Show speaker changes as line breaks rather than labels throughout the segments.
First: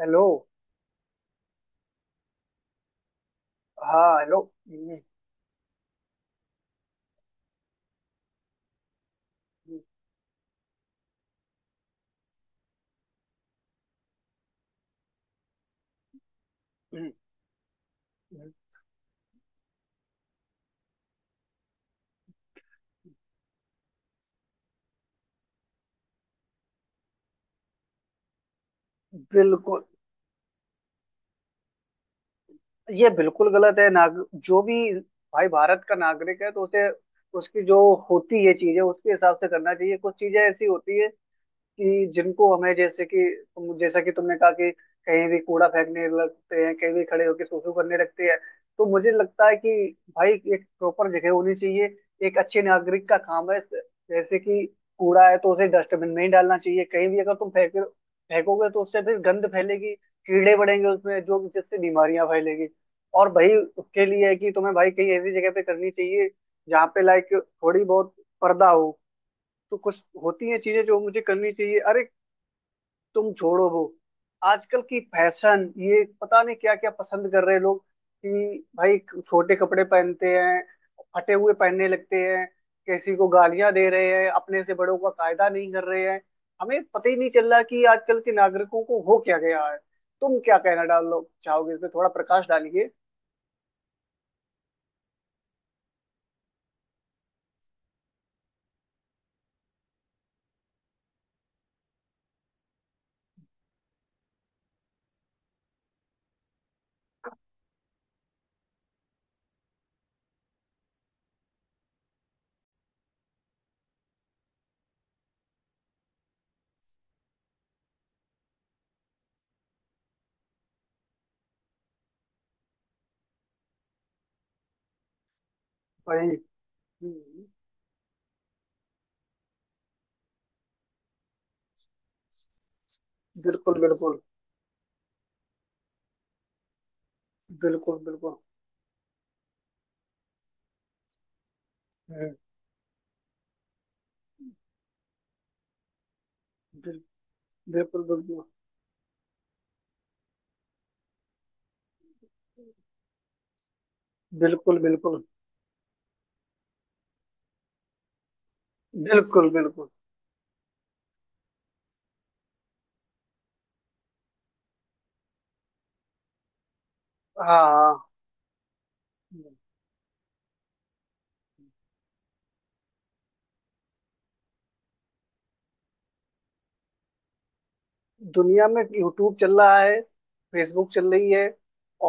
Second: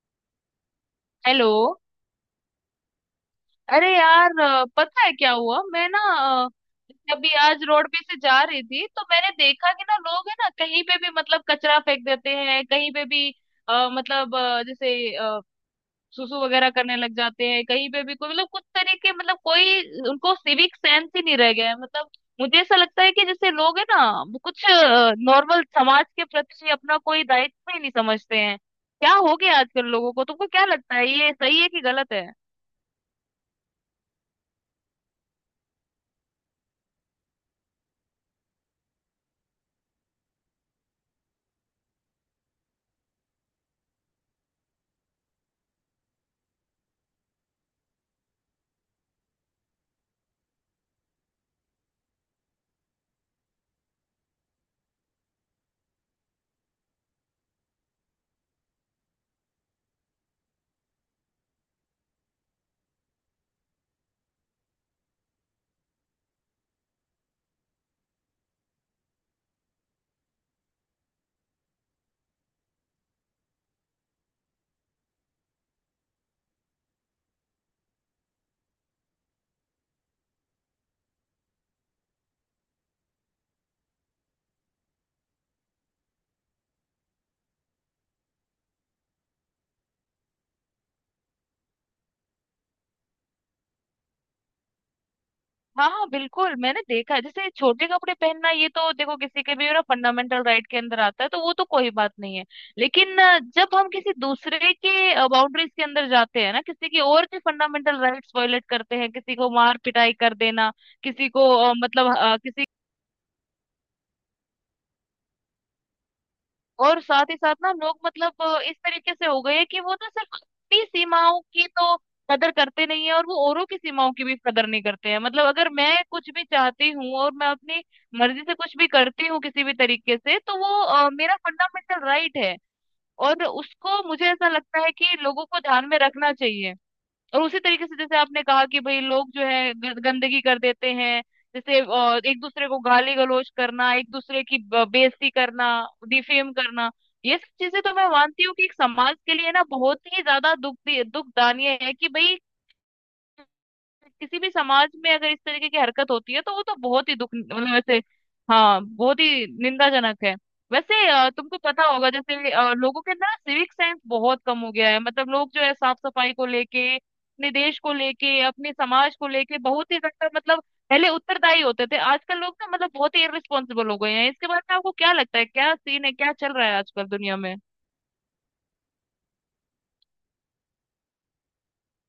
Hello.
Hello. अरे
हाँ,
यार,
हेलो। हम्म,
पता है क्या हुआ? मैं ना अभी आज रोड पे से जा रही थी, तो मैंने देखा कि ना लोग है ना, कहीं पे भी मतलब कचरा फेंक देते हैं कहीं पे भी। अ, मतलब अ, जैसे अ, सुसु वगैरह करने
हम्म,
लग जाते हैं कहीं पे भी। कोई मतलब
हम्म,
कुछ तरीके मतलब कोई, उनको सिविक सेंस ही नहीं रह गया है मतलब। मुझे ऐसा लगता है कि जैसे लोग है ना, वो कुछ नॉर्मल समाज के प्रति अपना कोई दायित्व ही नहीं समझते हैं। क्या हो गया
बिल्कुल।
आजकल लोगों को? तुमको क्या लगता है, ये सही है कि गलत है?
ये बिल्कुल गलत है। नाग, जो भी भाई भारत का नागरिक है तो उसे उसकी जो होती है चीजें उसके हिसाब से करना चाहिए। कुछ चीजें ऐसी होती है कि जिनको हमें, जैसे कि तुम, जैसा कि तुमने कहा कि कहीं भी कूड़ा फेंकने लगते हैं, कहीं भी खड़े होकर सुसु करने लगते हैं। तो मुझे लगता है कि भाई एक प्रॉपर जगह होनी चाहिए। एक अच्छे नागरिक का काम है, जैसे कि कूड़ा है तो उसे डस्टबिन में ही डालना चाहिए। कहीं भी अगर तुम फेंकोगे तो उससे फिर गंद फैलेगी, कीड़े बढ़ेंगे उसमें, जो जिससे बीमारियां फैलेगी। और भाई उसके लिए है कि तुम्हें भाई कहीं ऐसी जगह पे करनी चाहिए जहाँ पे लाइक थोड़ी बहुत पर्दा हो। तो कुछ होती हैं चीजें जो मुझे करनी चाहिए। अरे तुम छोड़ो वो, आजकल की फैशन ये पता नहीं क्या क्या पसंद कर रहे हैं लोग। कि भाई छोटे कपड़े पहनते हैं, फटे हुए पहनने लगते हैं, किसी को गालियां दे रहे हैं, अपने से बड़ों का कायदा नहीं कर रहे हैं। हमें पता ही नहीं चल रहा कि आजकल के नागरिकों को हो क्या गया है। तुम क्या कहना डालो चाहोगे? इस पे थोड़ा प्रकाश डालिए
हाँ बिल्कुल, मैंने देखा है। जैसे छोटे कपड़े पहनना, ये तो देखो किसी के भी ना फंडामेंटल राइट के अंदर आता है, तो वो तो कोई बात नहीं है। लेकिन जब हम किसी दूसरे के बाउंड्रीज के अंदर जाते हैं ना, किसी की और के फंडामेंटल राइट्स वायलेट करते हैं, किसी को मार पिटाई कर देना, किसी को किसी। और साथ ही साथ ना हम लोग मतलब इस तरीके से हो गए हैं कि वो ना सिर्फ अपनी सीमाओं की तो कदर करते नहीं है, और वो औरों की सीमाओं की भी कदर नहीं करते हैं। मतलब अगर मैं
भाई।
कुछ भी चाहती हूँ और
हम्म,
मैं अपनी मर्जी से कुछ भी करती हूँ किसी भी तरीके से, तो वो मेरा फंडामेंटल राइट है। और
बिल्कुल,
उसको
बिल्कुल,
मुझे ऐसा लगता है कि लोगों को ध्यान में रखना चाहिए। और उसी तरीके से
बिल्कुल,
जैसे
बिल्कुल।
आपने कहा कि भाई लोग जो है गंदगी कर देते हैं। जैसे
हम्म,
एक दूसरे को गाली गलौज करना, एक दूसरे की बेइज्जती करना, डिफेम करना,
बिल,
ये सब चीजें तो
बिल्कुल,
मैं मानती
बिल्कुल,
हूँ कि एक समाज के लिए ना बहुत ही ज्यादा दुख दुखदाई है। कि भाई किसी भी
बिल्कुल,
समाज में
बिल्कुल,
अगर इस तरीके की हरकत होती है, तो वो तो बहुत ही दुख मतलब वैसे, हाँ बहुत ही
बिल्कुल, बिल्कुल।
निंदाजनक है। वैसे तुमको पता होगा, जैसे लोगों के अंदर सिविक सेंस बहुत कम हो गया है। मतलब लोग जो है साफ सफाई को लेके, अपने देश को
हाँ,
लेके, अपने समाज को लेके बहुत ही ज्यादा मतलब पहले उत्तरदायी होते थे, आजकल लोग ना मतलब बहुत ही इररिस्पॉन्सिबल हो गए हैं। इसके बारे में आपको क्या लगता है? क्या सीन है, क्या चल रहा है आजकल दुनिया में?
दुनिया में यूट्यूब चल रहा है, फेसबुक चल रही है,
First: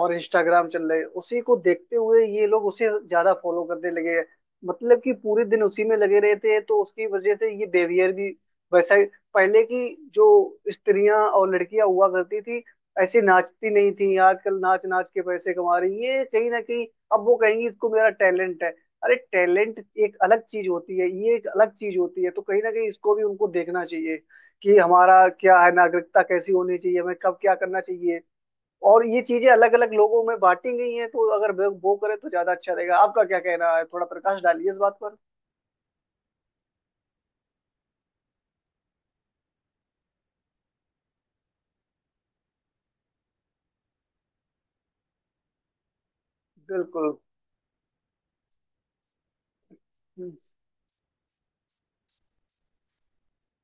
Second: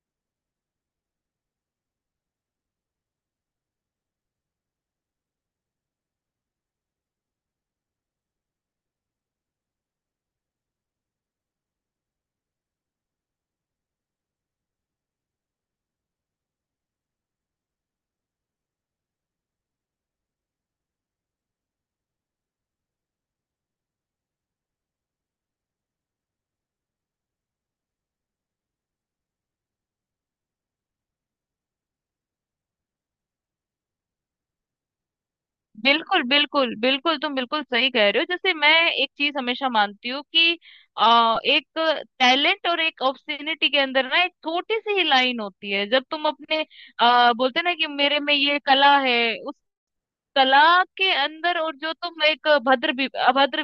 और इंस्टाग्राम चल रही है। उसी को देखते हुए ये लोग उसे ज्यादा फॉलो करने लगे हैं। मतलब कि पूरे दिन उसी में लगे रहते हैं, तो उसकी वजह से ये बिहेवियर भी वैसा ही। पहले की जो स्त्रियां और लड़कियां हुआ करती थी, ऐसे नाचती नहीं थी। आजकल नाच नाच के पैसे कमा रही है, ये कहीं ना कहीं। अब वो कहेंगी इसको, मेरा टैलेंट है। अरे टैलेंट एक अलग चीज होती है, ये एक अलग चीज होती है। तो कहीं ना कहीं इसको भी उनको देखना चाहिए कि हमारा क्या है, नागरिकता कैसी होनी चाहिए, हमें कब क्या करना चाहिए। और ये चीजें अलग अलग लोगों में बांटी गई हैं, तो अगर वो करें तो ज्यादा अच्छा रहेगा। आपका क्या कहना है? थोड़ा प्रकाश डालिए इस बात पर।
बिल्कुल बिल्कुल बिल्कुल, तुम बिल्कुल सही कह रहे हो। जैसे मैं एक चीज हमेशा मानती हूँ कि एक टैलेंट और एक ऑब्स्टिनिटी के अंदर ना एक छोटी सी ही लाइन होती है। जब तुम अपने
बिल्कुल।
बोलते ना कि मेरे में ये कला है, कला के अंदर, और जो तुम एक अभद्र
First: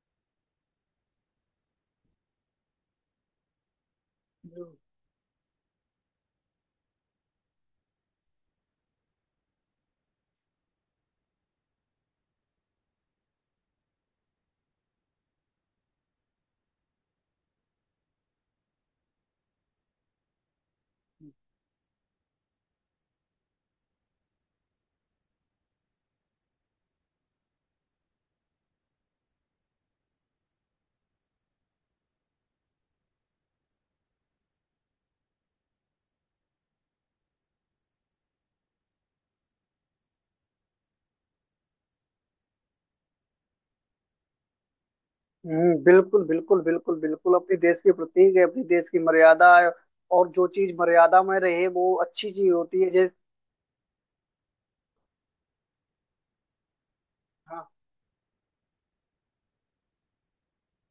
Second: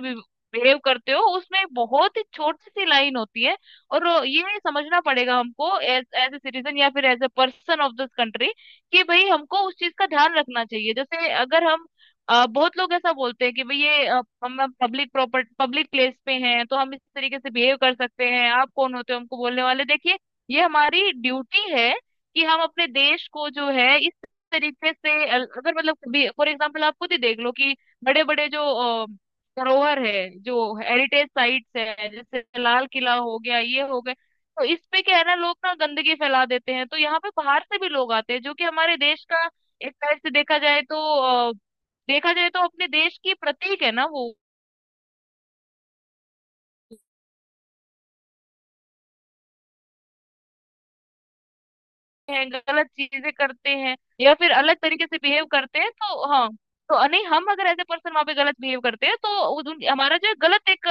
बिहेव करते हो, उसमें एक बहुत ही छोटी सी लाइन होती है। और ये समझना पड़ेगा हमको एज एज ए सिटीजन या फिर as a person of this country, कि भाई हमको उस चीज का ध्यान रखना चाहिए। जैसे अगर हम बहुत लोग ऐसा बोलते हैं कि भाई ये हम पब्लिक प्रॉपर्टी पब्लिक प्लेस पे हैं, तो हम इस तरीके से बिहेव कर सकते हैं, आप कौन होते हो हमको बोलने वाले, देखिए ये हमारी ड्यूटी है कि हम अपने देश को जो है तरीके से अगर मतलब कभी फॉर एग्जाम्पल आप खुद ही देख लो कि बड़े बड़े जो अ, धरोहर है, जो हेरिटेज साइट्स है, जैसे लाल किला हो गया ये हो गए, तो इस पे क्या है ना, लोग ना गंदगी फैला देते हैं। तो यहाँ पे बाहर से भी लोग आते हैं, जो कि हमारे देश का एक तरह से देखा जाए तो अ, अपने देश की प्रतीक है ना वो,
बिल्कुल, बिल्कुल, बिल्कुल, बिल्कुल। अपने देश के प्रतीक है, अपने देश की मर्यादा है। और जो चीज मर्यादा में रहे वो अच्छी
हैं
चीज होती
गलत
है, जैसे।
चीजें करते हैं या फिर अलग तरीके से बिहेव करते हैं, तो हाँ, तो नहीं, हम अगर
हाँ,
एज ए पर्सन वहां पे गलत बिहेव करते हैं, तो हमारा जो है गलत एक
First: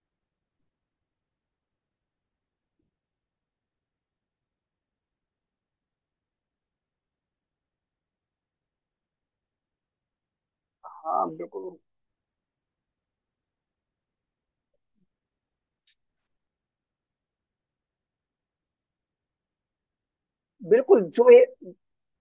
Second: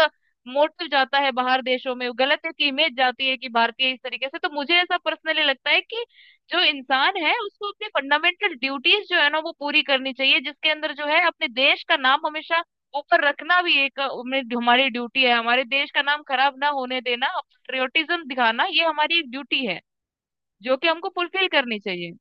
मोटिव जाता है, बाहर देशों में गलत एक इमेज जाती है कि भारतीय इस तरीके से। तो मुझे ऐसा पर्सनली लगता है कि जो इंसान है उसको अपनी फंडामेंटल ड्यूटीज जो है ना वो पूरी करनी चाहिए, जिसके अंदर जो है
हाँ,
अपने
बिल्कुल,
देश का नाम हमेशा ऊपर रखना भी एक हमारी ड्यूटी है। हमारे देश का नाम खराब ना होने देना, पेट्रियोटिज्म दिखाना, ये हमारी एक ड्यूटी है, जो कि
बिल्कुल।
हमको
जो ये,
फुलफिल करनी चाहिए।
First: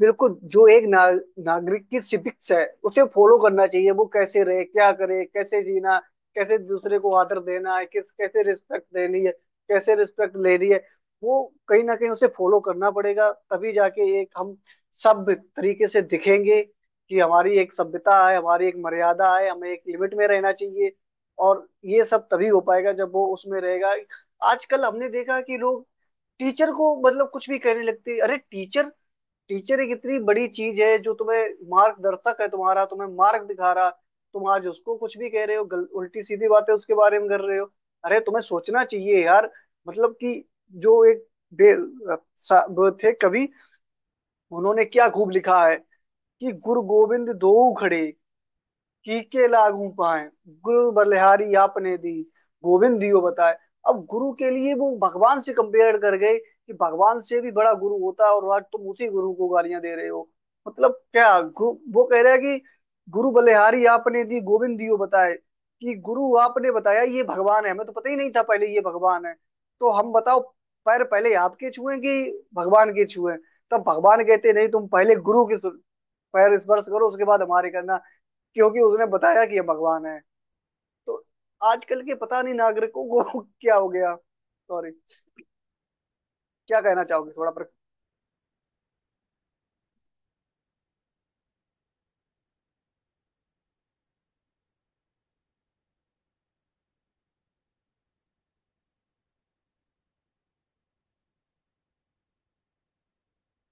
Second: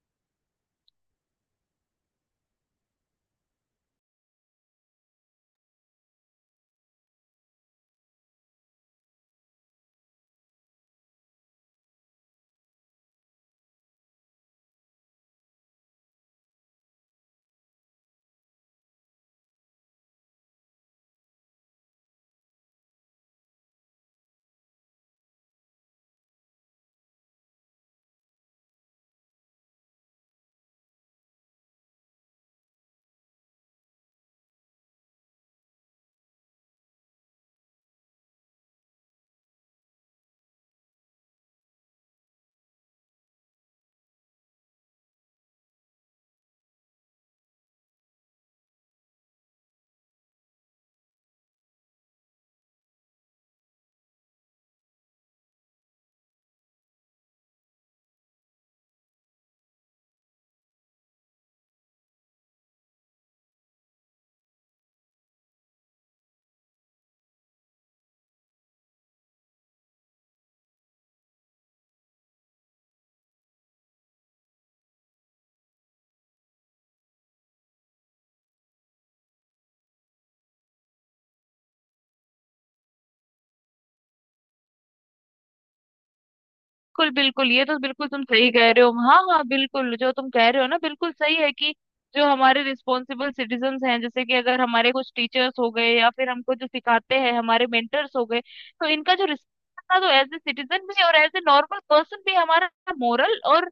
बिल्कुल, जो एक नागरिक की सिविक्स है, उसे फॉलो करना चाहिए। वो कैसे रहे, क्या करे, कैसे जीना, कैसे दूसरे को आदर देना है, किस कैसे रिस्पेक्ट देनी है, कैसे रिस्पेक्ट लेनी है, वो कहीं ना कहीं उसे फॉलो करना पड़ेगा। तभी जाके एक हम सभ्य तरीके से दिखेंगे कि हमारी एक सभ्यता है, हमारी एक मर्यादा है, हमें एक लिमिट में रहना चाहिए। और ये सब तभी हो पाएगा जब वो उसमें रहेगा। आजकल हमने देखा कि लोग टीचर को मतलब कुछ भी कहने लगते हैं। अरे टीचर, टीचर एक इतनी बड़ी चीज है जो तुम्हें मार्गदर्शक है, तुम्हारा तुम्हें मार्ग दिखा रहा। तुम आज उसको कुछ भी कह रहे हो, उल्टी सीधी बातें उसके बारे में कर रहे हो। अरे तुम्हें सोचना चाहिए यार। मतलब कि जो एक बे, वो थे कवि, उन्होंने क्या खूब लिखा है कि गुरु गोविंद दोऊ खड़े, कीके लागू पाए, गुरु बलिहारी आपने दी, गोविंद दियो बताए। अब गुरु के लिए वो भगवान से कंपेयर कर गए, कि भगवान से भी बड़ा गुरु होता है। और आज तुम उसी गुरु को गालियां दे रहे हो। मतलब क्या वो कह रहा है कि गुरु बलिहारी आपने दी, गोविंद दियो बताए। कि गुरु, आपने बताया ये भगवान है, हमें तो पता ही नहीं था पहले ये भगवान है। तो हम बताओ पैर पहले आपके छुए कि भगवान के छुए? तब भगवान कहते नहीं, तुम पहले गुरु के पैर स्पर्श करो, उसके बाद हमारे करना। क्योंकि उसने बताया कि ये भगवान है। तो आजकल के पता नहीं नागरिकों को क्या हो गया, सॉरी। क्या कहना
बिल्कुल
चाहोगे थोड़ा
बिल्कुल, ये
पर?
तो बिल्कुल तुम सही कह रहे हो। हाँ हाँ बिल्कुल, जो तुम कह रहे हो ना बिल्कुल सही है। कि जो हमारे रिस्पॉन्सिबल सिटीजन्स हैं, जैसे कि अगर हमारे कुछ टीचर्स हो गए, या फिर हमको जो सिखाते हैं हमारे मेंटर्स हो गए, तो इनका जो रिस्पॉन्स तो एज ए सिटीजन भी, और एज ए नॉर्मल पर्सन भी, हमारा मोरल और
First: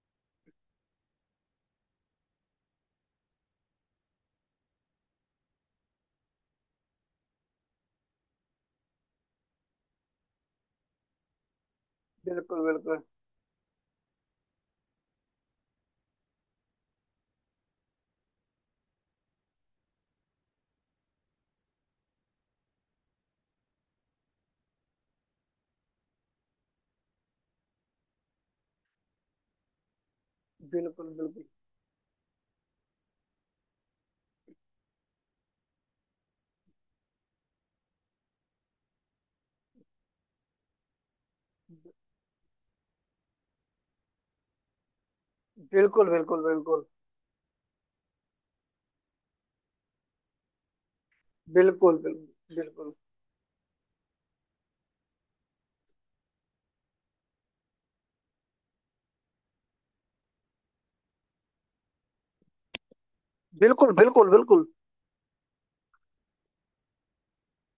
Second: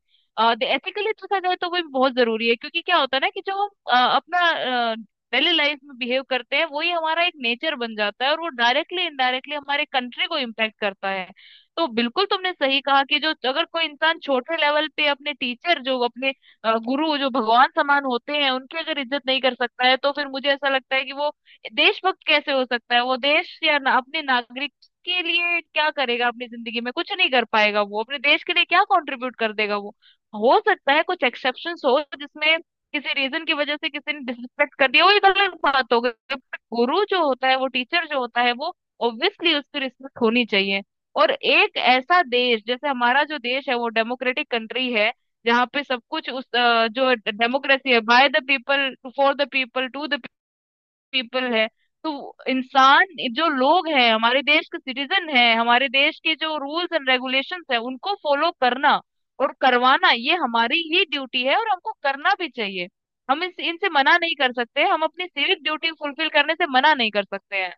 एथिकली देखा जाए तो वो भी बहुत जरूरी है। क्योंकि क्या होता है ना कि जो हम अपना डेली लाइफ में बिहेव करते हैं, वही हमारा एक नेचर बन जाता है, और वो डायरेक्टली इनडायरेक्टली हमारे कंट्री को इम्पैक्ट करता है। तो बिल्कुल तुमने
बिल्कुल,
सही
बिल्कुल,
कहा कि जो अगर कोई इंसान छोटे लेवल पे अपने टीचर, जो अपने गुरु जो भगवान समान होते हैं, उनकी अगर इज्जत नहीं कर सकता है, तो फिर मुझे ऐसा लगता है कि वो देशभक्त कैसे हो सकता है? वो देश या ना, अपने नागरिक के लिए क्या करेगा? अपनी जिंदगी में कुछ नहीं कर पाएगा, वो अपने देश के लिए क्या कंट्रीब्यूट कर देगा। वो हो सकता है
बिल्कुल,
कुछ एक्सेप्शंस हो जिसमें किसी रीजन की वजह से किसी ने डिसरिस्पेक्ट कर दिया, वो ये गलत बात हो गई। गुरु जो होता है, वो टीचर जो होता है वो ऑब्वियसली उसकी रिस्पेक्ट होनी चाहिए। और एक ऐसा देश जैसे हमारा जो देश है वो डेमोक्रेटिक कंट्री है, जहाँ पे सब
बिल्कुल,
कुछ
बिल्कुल, बिल्कुल,
उस
बिल्कुल,
जो डेमोक्रेसी है by the people for the people to the people है,
बिल्कुल,
तो
बिल्कुल,
इंसान, जो लोग हैं हमारे देश के सिटीजन हैं, हमारे देश के जो रूल्स एंड रेगुलेशंस है उनको फॉलो करना और करवाना ये हमारी ही ड्यूटी है और हमको करना भी चाहिए। हम इस इनसे
बिल्कुल,
मना
बिल्कुल,
नहीं कर
बिल्कुल।
सकते, हम अपनी सिविक ड्यूटी फुलफिल करने से मना नहीं कर सकते हैं।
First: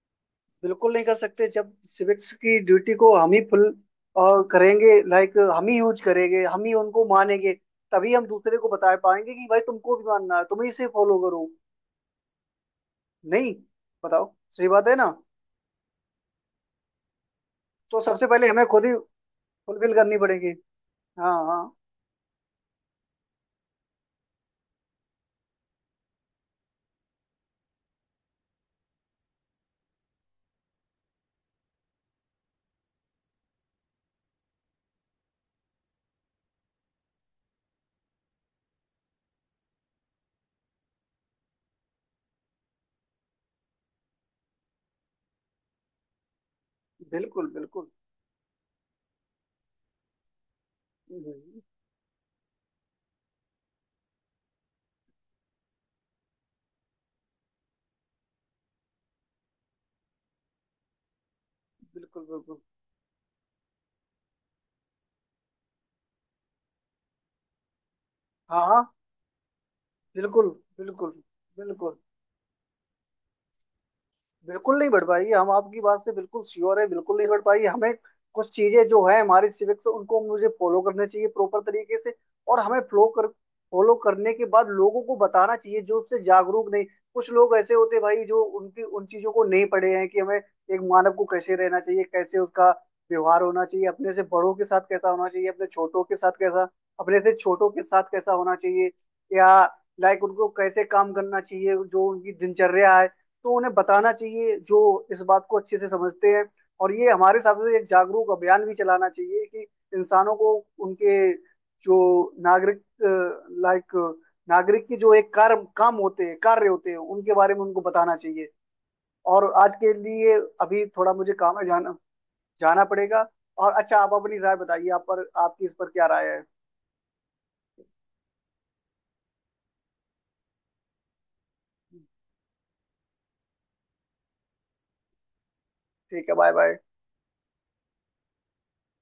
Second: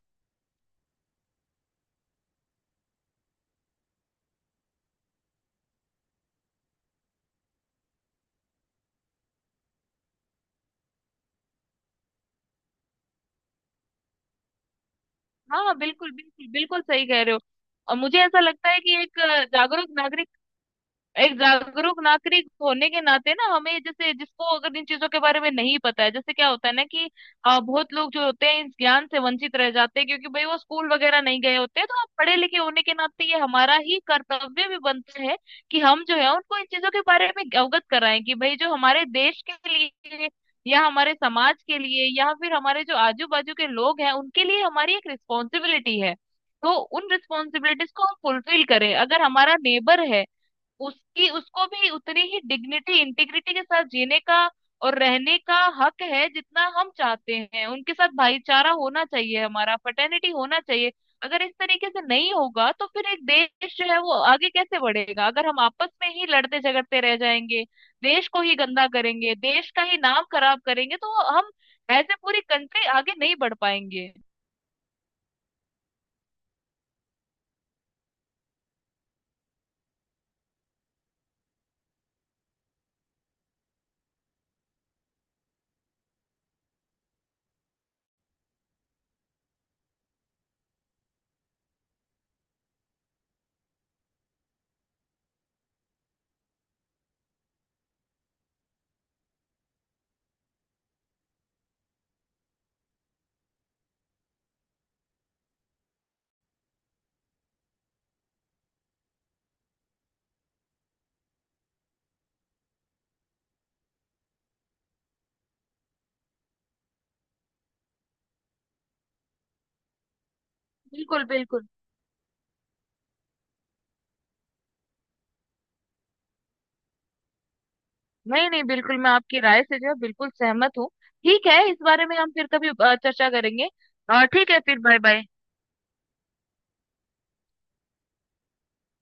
बिल्कुल नहीं कर सकते। जब सिविक्स की ड्यूटी को हम ही फुल करेंगे, लाइक हम ही यूज करेंगे, हम ही उनको मानेंगे, तभी हम दूसरे को बता पाएंगे कि भाई तुमको भी मानना है, तुम ही से फॉलो करो। नहीं, बताओ, सही बात है ना?
हाँ बिल्कुल बिल्कुल बिल्कुल, सही कह रहे हो। और
तो
मुझे
सबसे
ऐसा
पहले हमें
लगता है
खुद ही
कि एक जागरूक
फुलफिल करनी
नागरिक,
पड़ेगी।
एक
हाँ, हाँ,
जागरूक नागरिक होने के नाते ना हमें, जैसे जिसको अगर इन चीजों के बारे में नहीं पता है, जैसे क्या होता है ना कि बहुत लोग जो होते हैं इस ज्ञान से वंचित रह जाते हैं, क्योंकि भाई वो स्कूल वगैरह नहीं गए होते हैं, तो आप पढ़े लिखे होने के नाते ये हमारा ही कर्तव्य भी बनता है कि हम जो है उनको इन चीजों के बारे में अवगत कराएं कि भाई जो हमारे देश के लिए, या हमारे समाज के लिए, या फिर हमारे जो आजू बाजू के लोग हैं उनके लिए हमारी एक रिस्पॉन्सिबिलिटी है। तो उन
बिल्कुल, बिल्कुल।
रिस्पॉन्सिबिलिटीज को हम फुलफिल करें। अगर हमारा नेबर है, उसकी
हम्म,
उसको भी उतनी ही डिग्निटी इंटीग्रिटी के साथ जीने का और रहने का हक है जितना हम चाहते हैं। उनके साथ भाईचारा होना चाहिए, हमारा फ्रेटर्निटी होना चाहिए। अगर इस तरीके से
बिल्कुल,
नहीं
बिल्कुल।
होगा तो फिर एक देश जो है वो आगे कैसे बढ़ेगा? अगर हम आपस में ही लड़ते झगड़ते रह जाएंगे, देश को ही
हाँ, हाँ,
गंदा करेंगे, देश का ही नाम
बिल्कुल,
खराब करेंगे,
बिल्कुल,
तो हम
बिल्कुल।
एज ए पूरी कंट्री आगे नहीं बढ़ पाएंगे।
बिल्कुल नहीं बढ़ पाएगी, हम आपकी बात से बिल्कुल श्योर है। बिल्कुल नहीं बढ़ पाएगी। हमें कुछ चीजें जो है हमारी सिविक्स, उनको मुझे फॉलो करने चाहिए प्रॉपर तरीके से। और हमें फ्लो कर फॉलो करने के बाद लोगों को बताना चाहिए जो उससे जागरूक नहीं। कुछ लोग ऐसे होते हैं भाई जो उनकी उन चीजों को नहीं पढ़े हैं कि हमें एक मानव को कैसे रहना चाहिए, कैसे उसका व्यवहार होना चाहिए, अपने से बड़ों के साथ कैसा होना चाहिए, अपने से छोटों के साथ कैसा होना चाहिए, या लाइक उनको कैसे काम करना चाहिए, जो उनकी दिनचर्या है। तो उन्हें बताना चाहिए जो इस बात को अच्छे से समझते हैं। और ये हमारे हिसाब से एक जागरूक अभियान भी चलाना चाहिए कि इंसानों को उनके जो नागरिक, लाइक नागरिक की जो एक कार्य काम होते हैं कार्य होते हैं, उनके बारे में उनको बताना चाहिए। और आज के लिए अभी थोड़ा
बिल्कुल
मुझे काम है,
बिल्कुल।
जाना जाना पड़ेगा। और अच्छा, आप अपनी राय बताइए, आप पर आपकी इस पर क्या राय है?
नहीं नहीं बिल्कुल, मैं आपकी राय से जो है बिल्कुल सहमत हूँ। ठीक है, इस बारे में हम फिर कभी चर्चा करेंगे। ठीक है, फिर बाय बाय।
ठीक है, बाय बाय।